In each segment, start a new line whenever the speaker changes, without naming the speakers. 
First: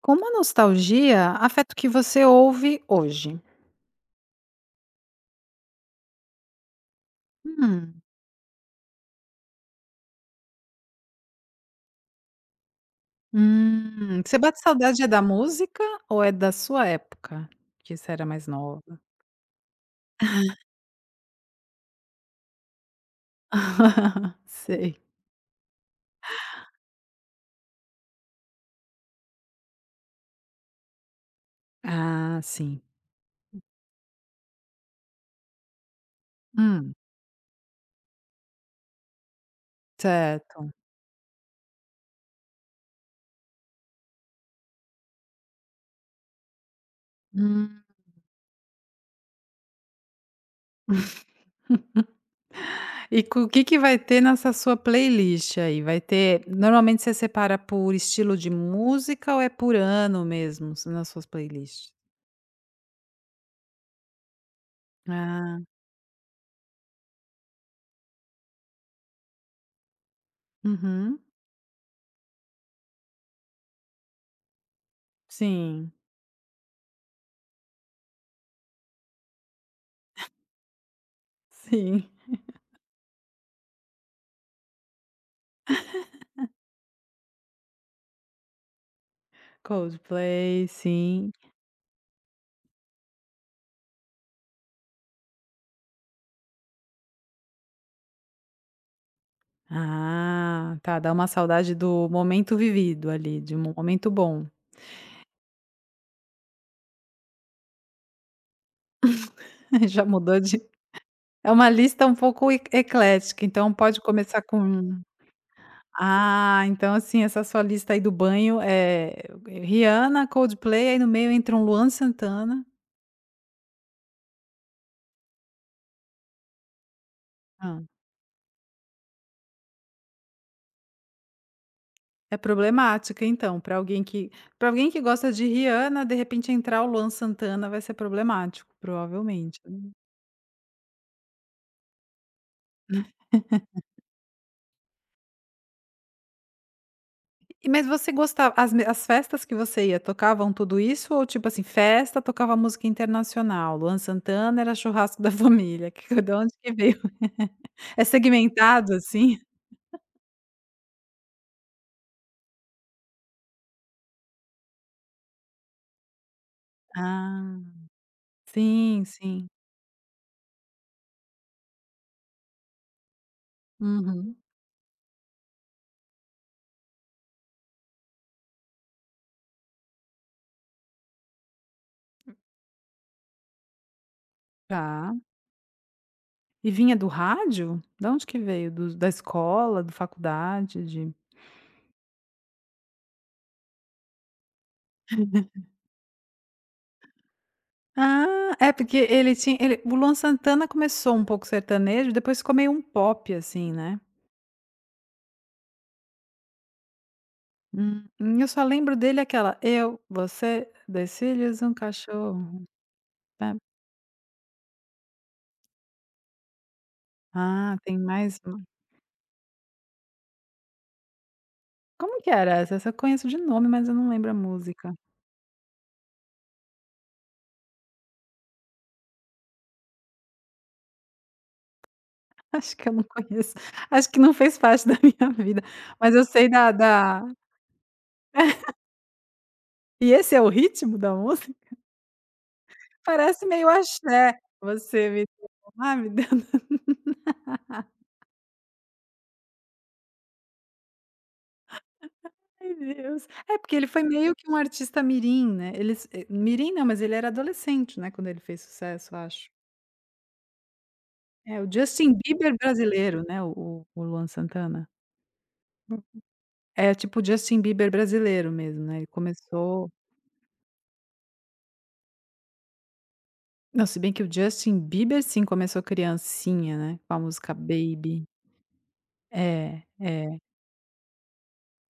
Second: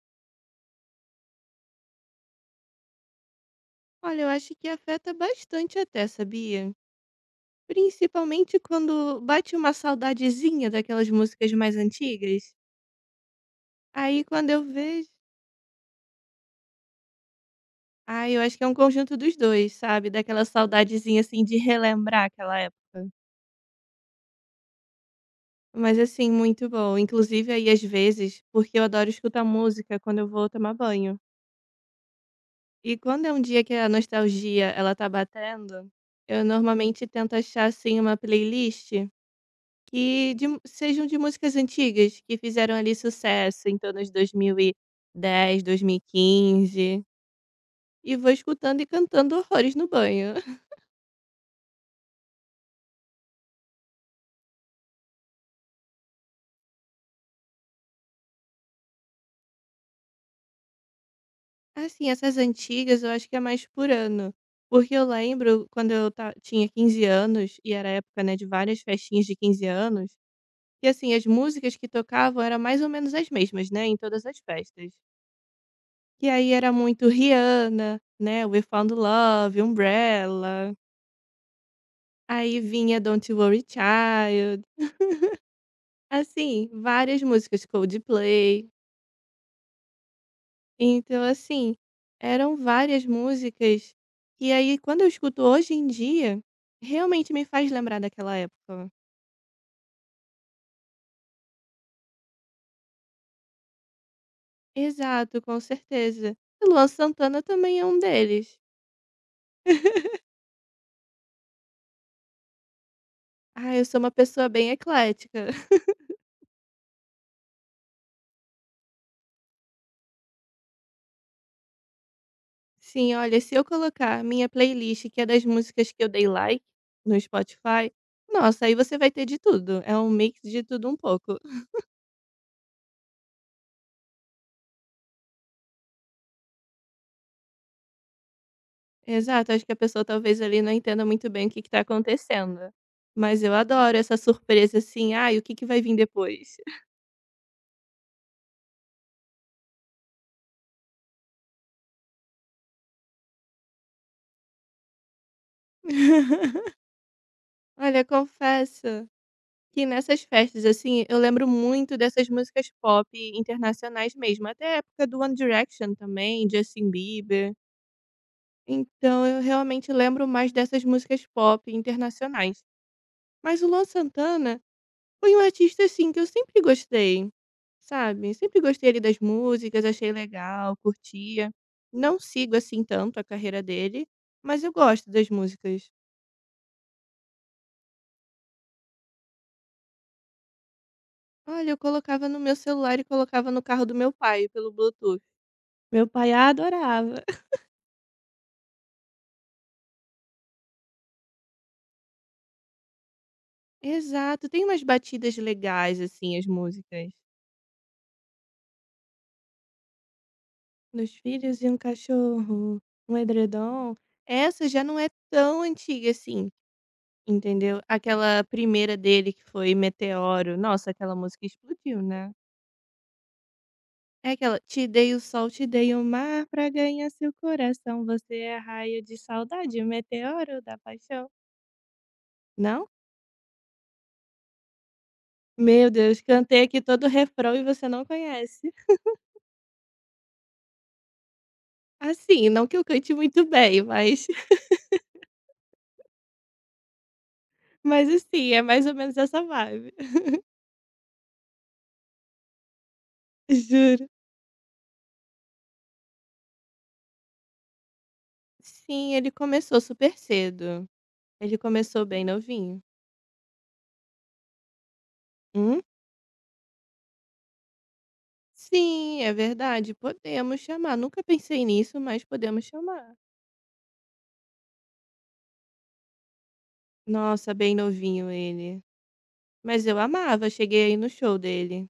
Como a nostalgia afeta o que você ouve hoje?
Olha, eu acho que afeta bastante até, sabia?
Hum,
Principalmente quando bate uma saudadezinha daquelas músicas mais antigas. Aí
você
quando
bate
eu
saudade
vejo.
é da música ou é da sua época, que você era
Ah, eu
mais
acho que é um
nova?
conjunto dos dois, sabe? Daquela saudadezinha, assim, de relembrar aquela época.
Sei.
Mas, assim, muito bom. Inclusive, aí, às vezes, porque eu adoro escutar música quando eu vou tomar banho.
Ah, sim.
E quando é um dia que a nostalgia, ela tá batendo, eu
Hum,
normalmente tento achar, assim, uma playlist que
certo.
sejam de músicas antigas, que fizeram ali sucesso em torno de 2010, 2015, e dez, 2015.
Hum.
E vou escutando e cantando horrores no banho.
E co o que que vai ter nessa sua playlist aí? Vai ter, normalmente você separa por estilo de música ou é por ano mesmo, s nas suas playlists?
Assim, essas antigas eu acho que é mais por ano, porque eu
Ah,
lembro quando eu ta tinha 15 anos, e era época, né, de várias festinhas de 15 anos, que assim,
uhum.
as músicas que tocavam eram mais ou menos as mesmas, né, em todas as festas.
Sim,
Que aí era muito Rihanna, né, We Found Love, Umbrella.
sim.
Aí vinha Don't You Worry Child, assim, várias músicas, Coldplay.
Coldplay,
Então
sim.
assim, eram várias músicas, e aí quando eu escuto hoje em dia, realmente me faz lembrar daquela época.
Ah, tá, dá uma saudade do momento vivido ali, de um momento bom.
Exato, com certeza. E Luan Santana também é um deles.
Já mudou de é uma lista um pouco e eclética, então
Ah, eu sou
pode
uma
começar
pessoa bem
com
eclética.
ah, então, assim, essa sua lista aí do banho é Rihanna, Coldplay, aí no meio entra um Luan Santana.
Sim, olha, se eu colocar minha playlist, que é das músicas que eu dei like no
Hã.
Spotify, nossa, aí você vai ter de tudo. É um mix de tudo um pouco.
É problemática, então, para alguém que, gosta de Rihanna, de repente entrar o Luan Santana vai ser problemático,
Exato,
provavelmente,
acho que a
né?
pessoa talvez ali não entenda muito bem o que que tá acontecendo. Mas eu adoro essa surpresa assim, ai, o que que vai vir depois?
E, mas você gostava, as festas que você ia, tocavam tudo isso? Ou tipo assim, festa tocava música internacional, Luan Santana era churrasco da família, que de onde que veio?
Olha,
É segmentado
confesso
assim?
que nessas festas, assim, eu lembro muito dessas músicas pop internacionais mesmo, até a época do One Direction também, Justin Bieber.
Ah, sim,
Então eu
sim.
realmente lembro mais dessas músicas pop internacionais. Mas o Luan
Uhum.
Santana foi um artista, assim, que eu sempre gostei, sabe, sempre gostei ali das músicas, achei legal, curtia. Não sigo, assim, tanto a carreira dele, mas eu gosto
Tá.
das músicas.
E vinha do rádio? De onde que veio? Do Da escola, da faculdade, de
Olha, eu colocava no meu celular e colocava no carro do meu pai pelo Bluetooth. Meu pai adorava.
ah, é porque ele tinha, ele o Luan Santana começou um pouco sertanejo, depois ficou meio um pop assim, né?
Exato, tem umas batidas legais, assim, as músicas.
Eu só lembro dele aquela: "Eu, você,
Dos
2
filhos
filhos,
e
1
um
cachorro".
cachorro, um
Sabe?
edredom. Essa já não é tão antiga assim.
Ah,
Entendeu?
tem mais
Aquela
uma.
primeira dele que foi Meteoro, nossa, aquela música explodiu,
Como que
né.
era essa? Essa eu conheço de nome, mas eu não
É
lembro a
aquela: "Te
música.
dei o sol, te dei o mar pra ganhar seu coração, você é raio de saudade, meteoro da paixão".
Acho
Não?
que eu não conheço. Acho que não fez parte da minha vida,
Meu
mas
Deus,
eu sei
cantei
da
aqui todo o
da
refrão e você não conhece.
E esse é o ritmo da música?
Assim, não que eu cante muito
Parece meio
bem, mas
axé. Você me deu, ai, me deu
mas assim, é mais ou menos essa vibe.
ai, Deus. É porque ele foi
Juro.
meio que um artista mirim, né. Ele, mirim não, mas ele era adolescente, né, quando ele fez
Sim,
sucesso,
ele
acho.
começou super cedo. Ele
É o
começou
Justin
bem
Bieber
novinho.
brasileiro, né, o Luan Santana.
Uhum.
É tipo o Justin Bieber brasileiro mesmo, né, ele
Sim, é
começou
verdade, podemos chamar. Nunca pensei nisso, mas podemos chamar.
não, se bem que o Justin Bieber sim começou criancinha, né, com a música
Nossa, bem
Baby.
novinho ele.
É,
Mas eu
é.
amava, cheguei aí no show dele.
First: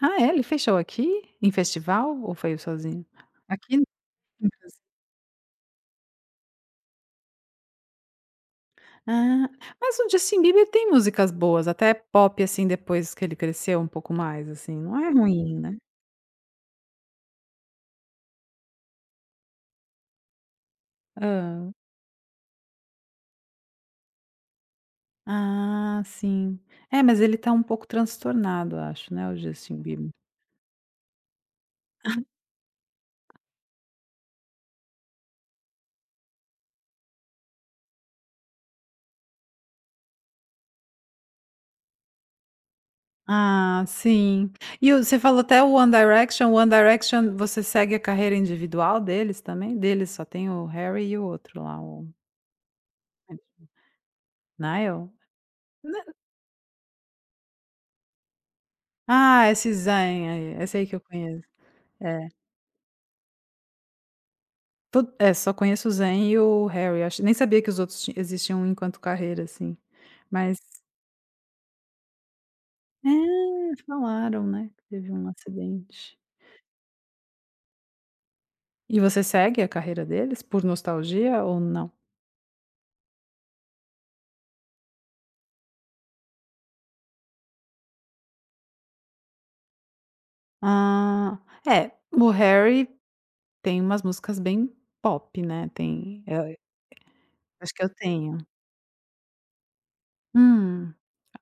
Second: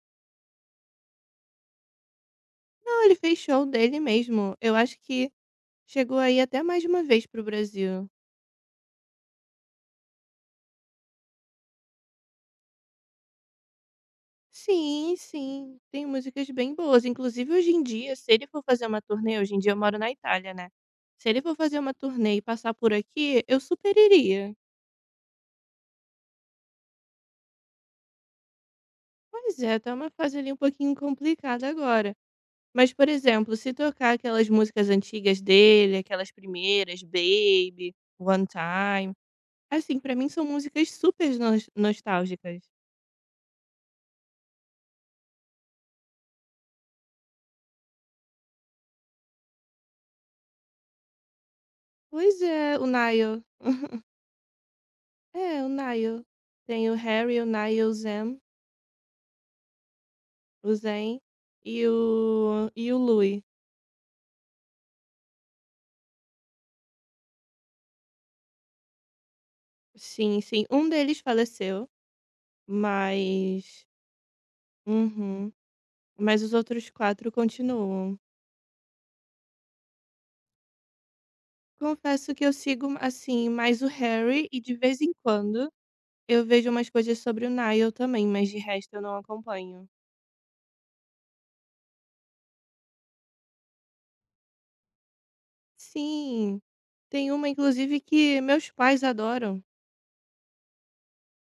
Ah, é, ele fechou aqui? Em festival ou foi
Não,
sozinho?
ele fez show
Aqui no
dele mesmo. Eu
Brasil.
acho que chegou aí até mais de uma vez pro Brasil.
Ah, mas o Justin Bieber tem músicas boas, até pop, assim, depois que ele cresceu um pouco mais, assim, não é
Sim,
ruim, né.
sim, tem músicas bem boas. Inclusive, hoje em dia, se ele for fazer uma turnê, hoje em dia eu moro na Itália, né? Se ele for
Hã.
fazer uma turnê e passar por aqui, eu super iria.
Ah, sim. É, mas ele tá um pouco transtornado, acho, né, o
Pois
Justin
é, tá uma
Bieber.
fase ali um pouquinho complicada agora. Mas, por exemplo, se tocar aquelas músicas antigas dele, aquelas primeiras, Baby, One Time, assim, pra mim são músicas super nostálgicas.
Ah, sim. E o você falou até o One Direction. O One Direction, você segue a carreira individual deles também? Deles só tem o Harry e o outro lá, o
Pois é, o Niall.
Niall?
É, o
N
Niall. Tem o Harry, o Niall,
ah, esse Zayn aí,
o
esse aí que eu
Zayn
conheço.
e
É,
e o Louis.
to é, só conheço o Zayn e o Harry, acho nem sabia que os outros ti existiam enquanto carreira, assim.
Sim,
Mas
sim. Um deles faleceu,
é,
mas.
falaram, né, que teve um
Uhum.
acidente.
Mas os outros quatro continuam.
E você segue a carreira deles por nostalgia ou não?
Confesso que eu sigo, assim, mais o Harry e de vez em quando eu vejo umas coisas sobre o Nile também, mas de resto eu não acompanho.
Ah, é, o Harry tem umas músicas bem pop, né, tem,
Sim, tem uma
acho que eu
inclusive que
tenho.
meus pais adoram,
Hum,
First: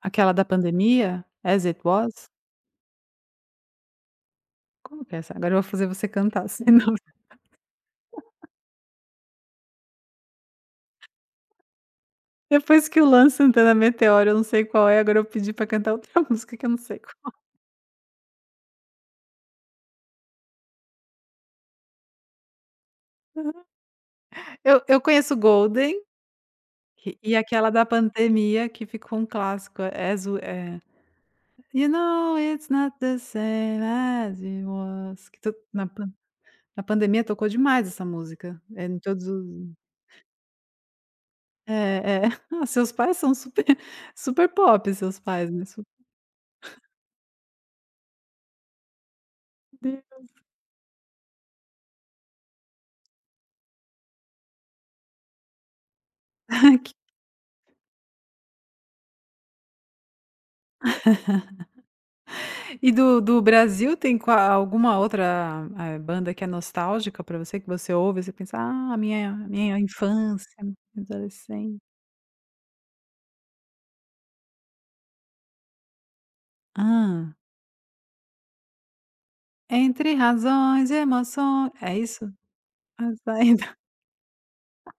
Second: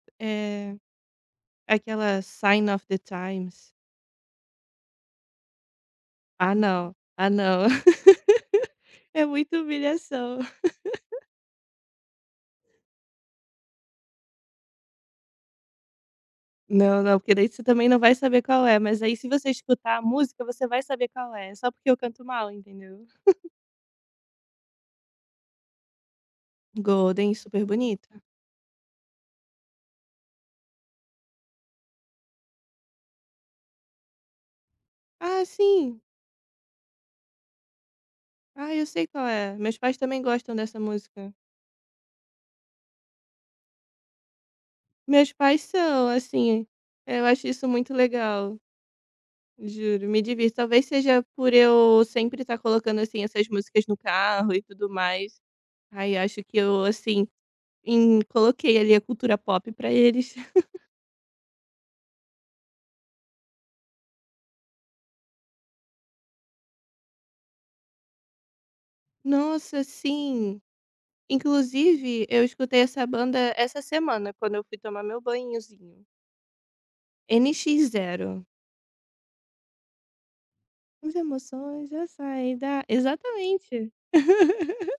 Aquela da
é
pandemia, As It
aquela
Was?
Sign of the Times.
Como que é essa? Agora eu vou fazer você cantar,
Ah não,
senão
ah não. É muita humilhação.
depois que o Luan Santana Meteora, eu não sei qual é, agora eu pedi pra cantar outra música que eu não sei
Não, não,
qual
porque daí você também não vai saber qual é, mas aí se você escutar a música, você vai saber qual é, só porque eu canto mal, entendeu.
eu conheço Golden,
Golden,
e
super
aquela da
bonita.
pandemia que ficou um clássico, é You know it's not the same as it was. Que
Ah
to na
sim,
pan na pandemia tocou demais essa música,
eu
é, em
sei qual
todos
é,
os
meus pais também gostam dessa música.
é, é. Ah, seus pais são super super pop, seus
Meus
pais,
pais
né, super
são, assim, eu acho isso muito legal, juro, me divirto. Talvez seja por eu sempre estar colocando, assim, essas músicas no carro e tudo mais. Aí acho que eu, assim, coloquei ali a cultura pop pra eles.
E do Brasil, tem, qua alguma outra, banda que é nostálgica pra você, que você ouve e você pensa: "Ah, minha
Nossa,
infância,
sim!
minha adolescência".
Inclusive, eu escutei essa banda essa semana, quando eu fui tomar meu banhozinho.
Ah,
NX Zero.
entre razões e
As
emoções,
emoções
é
já
isso?
saem da
Ah, tá.
exatamente.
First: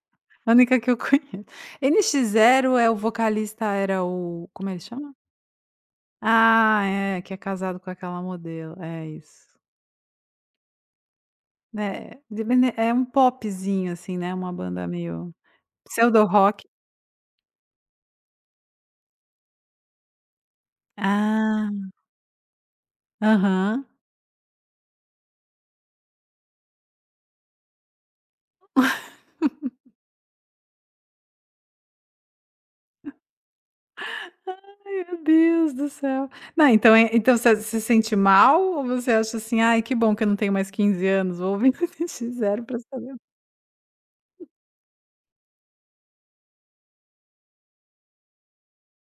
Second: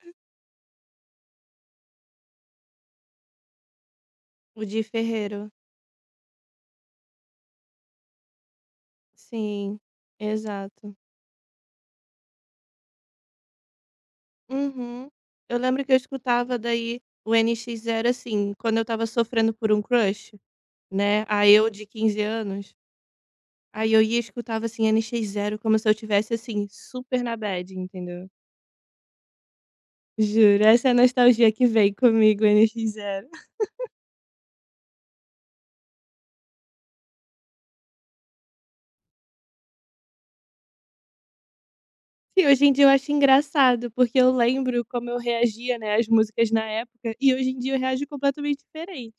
A única que eu conheço. N NX Zero é o vocalista, era o,
O
como ele
de
chama?
Ferreiro.
Ah, é, que é casado com aquela modelo. É isso.
Sim, exato.
É, de mene é um popzinho, assim, né, uma banda
Uhum.
meio
Eu lembro que eu
pseudo
escutava
rock.
daí o N X Zero assim, quando eu estava sofrendo por um crush, né, aí eu de
Ah,
15 anos,
aham.
aí eu ia e escutava, assim, N X Zero como se eu tivesse assim, super na bad, entendeu. Juro, essa é a nostalgia que veio comigo, N X Zero.
Ai, meu Deus do céu. Não, então você se sente mal, ou você acha assim: "Ai, que bom que eu não tenho mais 15 anos, vou ouvir N NX
E hoje
Zero
em
pra
dia eu acho
saber".
engraçado, porque eu lembro como eu reagia, né, às músicas na época, e hoje em dia eu reajo completamente diferente,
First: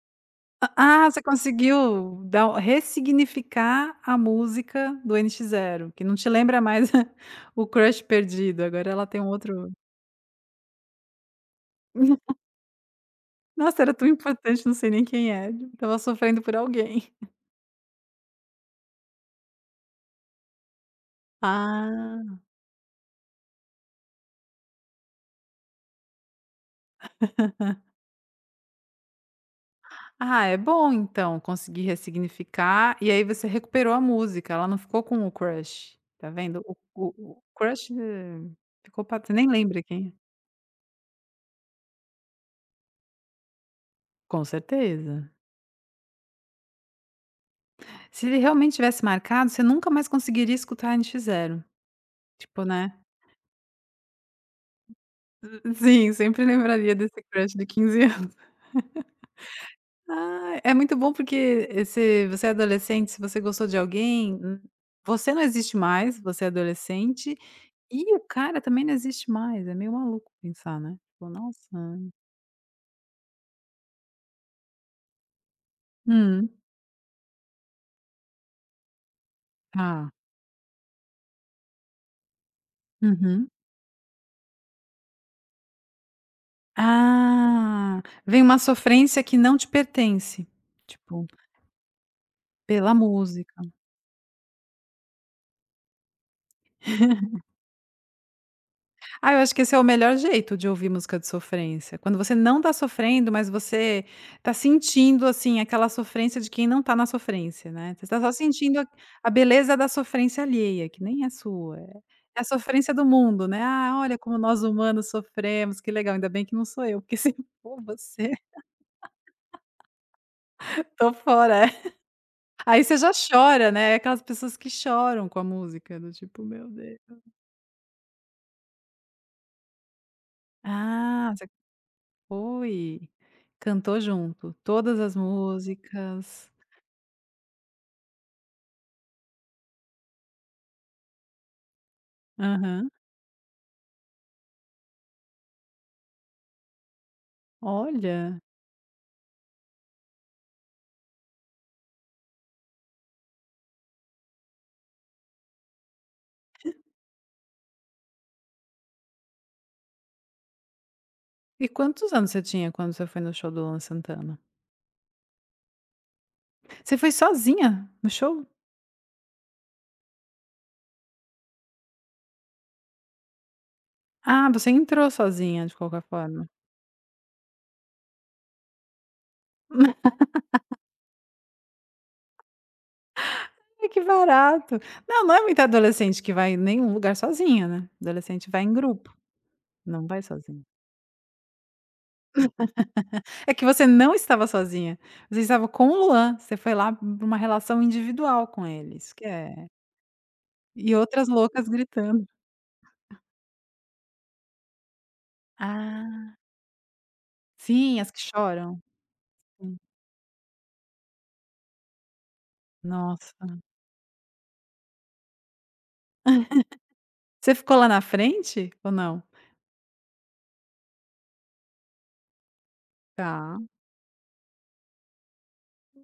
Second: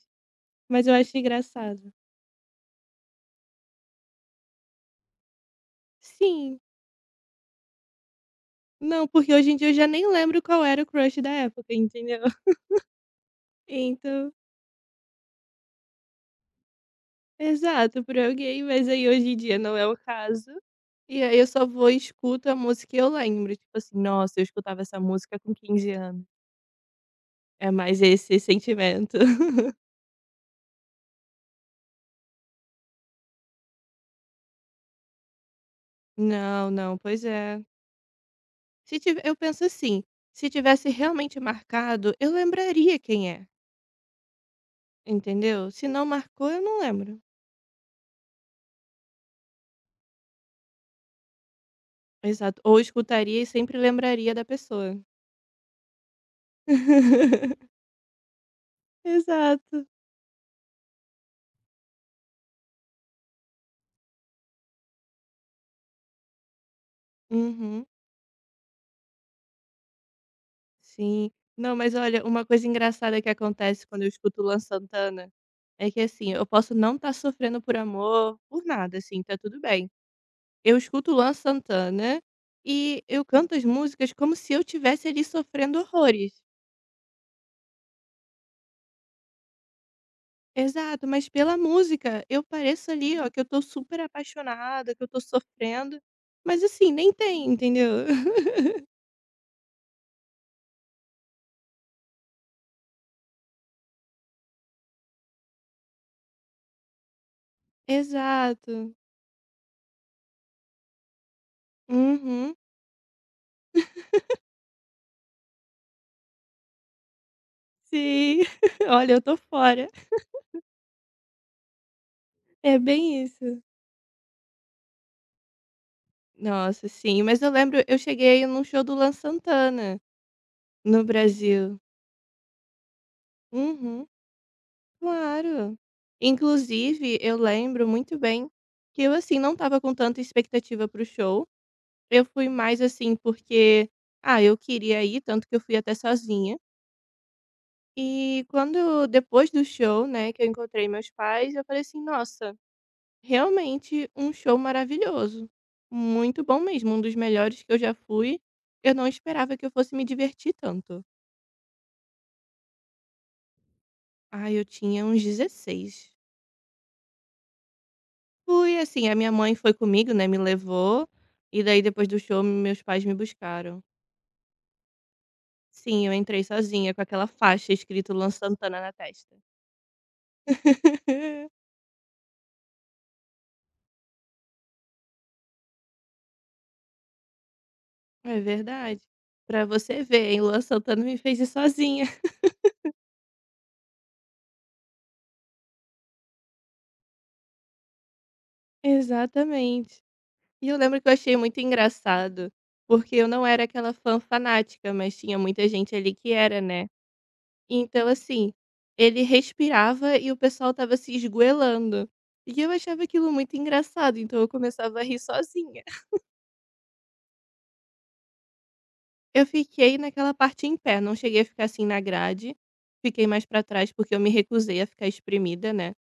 mas eu
Ah,
acho
você
engraçado.
conseguiu dar ressignificar a música do nx zero, que não te
Sim.
lembra mais o crush perdido, agora ela
Não,
tem um
porque hoje em
outro
dia eu já nem lembro qual era o crush da época, entendeu.
nossa, era tão
Então
importante, não sei nem quem é, tava sofrendo por alguém.
exato, pra alguém, mas aí hoje em dia não é o caso. E aí eu só vou e
Ah.
escuto a música e eu lembro, tipo assim: "Nossa, eu escutava essa música com 15 anos". É mais esse sentimento.
Ah, é bom então, conseguir ressignificar, e aí você recuperou a música, ela não ficou com o crush, tá vendo?
Não,
O
não, pois
o o
é.
crush,
Se
ficou pra
tive
você,
eu
nem
penso
lembra
assim:
quem é.
"Se tivesse realmente marcado, eu lembraria quem é",
Com certeza.
entendeu? Se não marcou, eu não lembro.
Se ele realmente tivesse marcado, você nunca mais conseguiria escutar nx zero.
Exato.
Tipo,
Ou
né.
escutaria e sempre lembraria da pessoa.
Sim, sempre lembraria desse crush de 15 anos.
Exato.
Ah, é muito bom porque, se você é adolescente, se você gostou de alguém, você não existe mais, você é adolescente,
Uhum.
e o cara também não existe mais, é meio maluco pensar, né. Tipo,
Sim.
nossa.
Não, mas olha, uma coisa engraçada que acontece quando eu escuto o Luan Santana é que, assim, eu
Hum,
posso não estar sofrendo por amor, por nada, assim, tá tudo bem.
tá.
Eu escuto o Luan Santana e eu
Uhum.
canto as músicas como se eu tivesse ali sofrendo horrores.
Ah, vem uma sofrência que não te pertence,
Exato,
tipo,
mas pela música eu pareço
pela
ali, ó, que eu
música.
tô super apaixonada, que eu tô sofrendo, mas assim, nem tem, entendeu?
Ah, eu acho que esse é o melhor jeito de ouvir música de sofrência. Quando você não tá sofrendo, mas você tá sentindo, assim, aquela sofrência de quem não tá na sofrência, né. Você tá só sentindo
Exato.
a beleza da sofrência alheia, que nem é sua. É a
Uhum.
sofrência do mundo, né. "Ah, olha como nós humanos sofremos, que legal, ainda bem que não sou eu, porque se for você,
Sim. Olha, eu tô fora.
tô fora". É.
É
Aí você já
bem isso.
chora, né, aquelas pessoas que choram com a música, do tipo: "Meu
Nossa,
Deus".
sim. Mas eu lembro eu cheguei num show do Lan Santana, no
Ah,
Brasil.
oi, cantou
Uhum,
junto, todas as
claro.
músicas.
Inclusive, eu lembro muito bem que eu, assim, não estava com tanta expectativa pro show. Eu fui mais,
Aham.
assim, porque, ah, eu queria ir, tanto que eu fui até sozinha.
Olha.
E quando depois do show, né, que eu encontrei meus pais, eu falei assim: "Nossa, realmente um show maravilhoso. Muito bom mesmo, um dos melhores que eu já fui. Eu não esperava que eu fosse me divertir tanto".
E quantos anos você tinha quando você foi no show do Luan Santana?
Ah, eu tinha uns 16.
Você foi sozinha no show?
Fui assim, a minha mãe foi comigo, né, me levou, e daí depois do show meus pais me buscaram.
Ah, você entrou sozinha de qualquer
Sim, eu entrei
forma.
sozinha com aquela faixa escrito Luan Santana na testa.
Ai, que barato. Não, não é muita adolescente que vai em nenhum lugar sozinha, né.
É
Adolescente vai em
verdade.
grupo,
Pra você
não vai
ver, hein, Luan
sozinha.
Santana me fez ir sozinha.
É que você não estava sozinha, você estava com o Luan, você foi lá para uma relação individual com eles, que é.
Exatamente. E eu
E
lembro que eu
outras
achei muito
loucas gritando.
engraçado, porque eu não era aquela fã fanática, mas tinha muita gente ali
Ah.
que era, né.
Sim,
Então,
as que
assim,
choram.
ele
Sim.
respirava e o pessoal estava se esgoelando. E eu achava aquilo
Nossa.
muito engraçado, então eu começava a rir sozinha.
Você ficou lá na frente ou não?
Eu fiquei naquela parte em pé, não cheguei a ficar assim na grade, fiquei mais
Tá.
pra trás porque eu me recusei a ficar espremida, né?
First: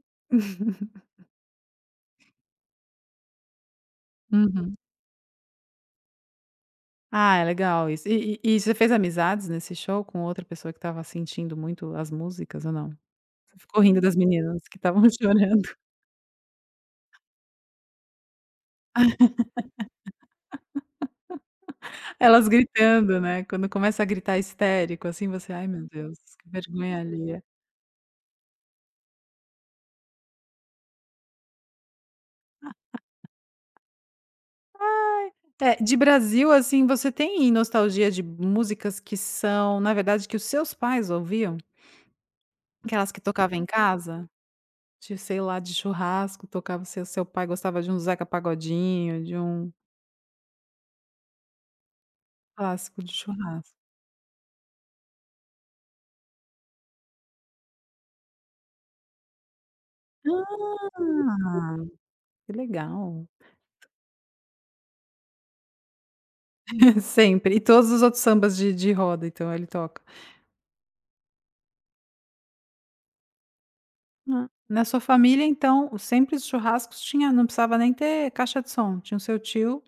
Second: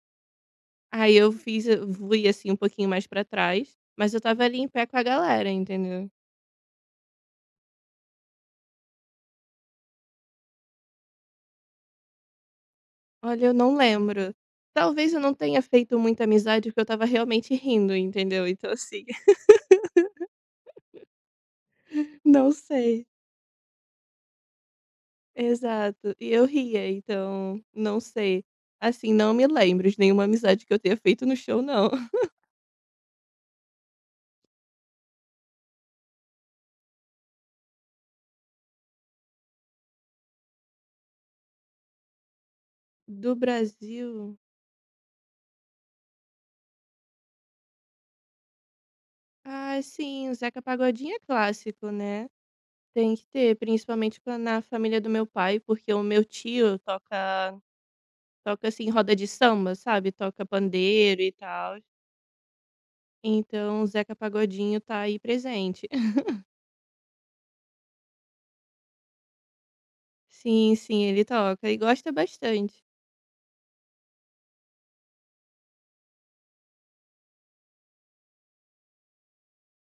Aí eu fiz, Fui assim um pouquinho mais pra trás, mas eu tava ali em
Uhum.
pé com a galera, entendeu?
Ah, é legal isso. E você fez amizades nesse show com outra pessoa que estava sentindo muito as músicas ou não?
Olha, eu
Você
não
ficou rindo das
lembro.
meninas que estavam
Talvez eu não tenha
chorando,
feito muita amizade porque eu tava realmente rindo, entendeu? Então, assim,
elas
não sei.
gritando, né, quando começa a gritar histérico, assim, você: "Ai, meu
Exato.
Deus,
E eu
que
ria,
vergonha alheia".
então não sei. Assim, não me lembro de nenhuma amizade que eu tenha feito no show, não.
É, de Brasil, assim, você tem nostalgia de músicas que são, na verdade, que os seus pais ouviam? Aquelas que
Do
tocavam em casa?
Brasil?
De sei lá, de churrasco, tocava, se o seu pai gostava de um Zeca Pagodinho, de um
Ah, sim, o Zeca Pagodinho é clássico, né?
clássico de
Tem que ter,
churrasco.
principalmente com- na família do meu pai, porque o meu tio toca, toca assim, roda de samba, sabe? Toca pandeiro e
Ah,
tal.
que legal.
Então, o Zeca Pagodinho tá aí presente.
Sempre. E todos os outros sambas de roda, então, ele toca.
Sim, sim, ele toca e gosta bastante.
Ah, na sua família, então, sempre os churrascos tinha, não precisava nem ter caixa de som, tinha o seu tio,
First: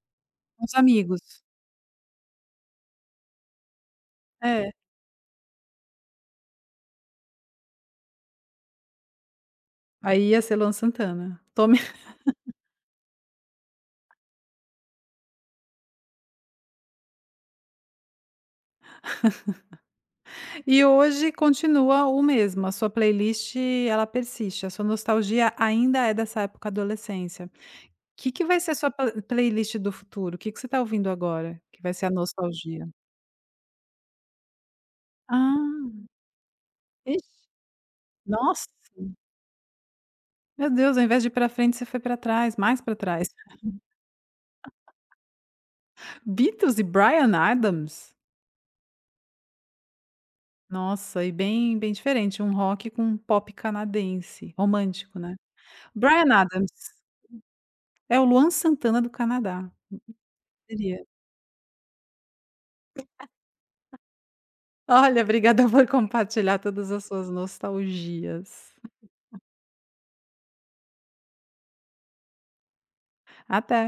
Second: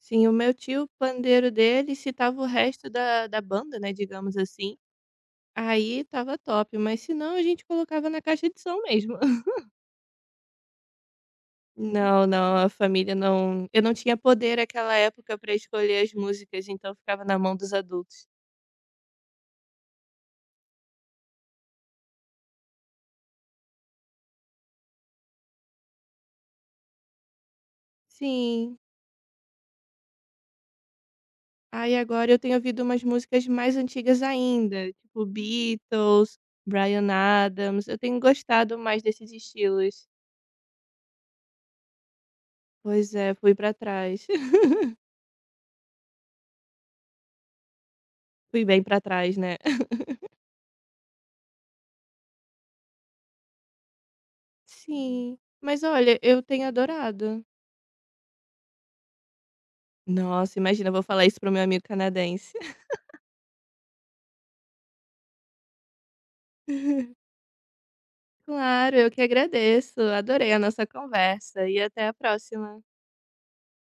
Sim, o meu
os
tio, o
amigos.
pandeiro dele se tava o resto da banda, né, digamos
É,
assim, aí tava top, mas se não a gente colocava na caixa de som mesmo.
aí ia ser Luan Santana. Tome
Não, não, a família não eu não tinha poder aquela época pra escolher as músicas, então ficava na mão dos adultos.
e hoje continua o mesmo, a sua playlist, ela persiste, a sua nostalgia ainda é dessa época, adolescência? Que vai ser a
Sim,
sua playlist do futuro? O que que você está ouvindo agora, que vai
aí
ser a
agora eu tenho ouvido
nostalgia?
umas músicas mais antigas ainda, tipo
Ah,
Beatles, Bryan
ixi,
Adams, eu tenho
nossa,
gostado mais desses estilos.
meu Deus, ao invés de ir pra frente, você foi pra trás, mais pra
Pois
trás.
é, fui pra trás.
Beatles e Bryan Adams?
Fui bem pra trás, né.
Nossa, e bem bem diferente, um rock com um pop canadense, romântico, né.
Sim. Mas olha,
Bryan
eu tenho
Adams,
adorado.
é o Luan Santana do Canadá,
Nossa, imagina, eu vou
seria.
falar isso para o meu amigo canadense.
Olha, obrigada por compartilhar todas as suas nostalgias.
Claro, eu que agradeço. Adorei a nossa conversa e até a próxima.
Até.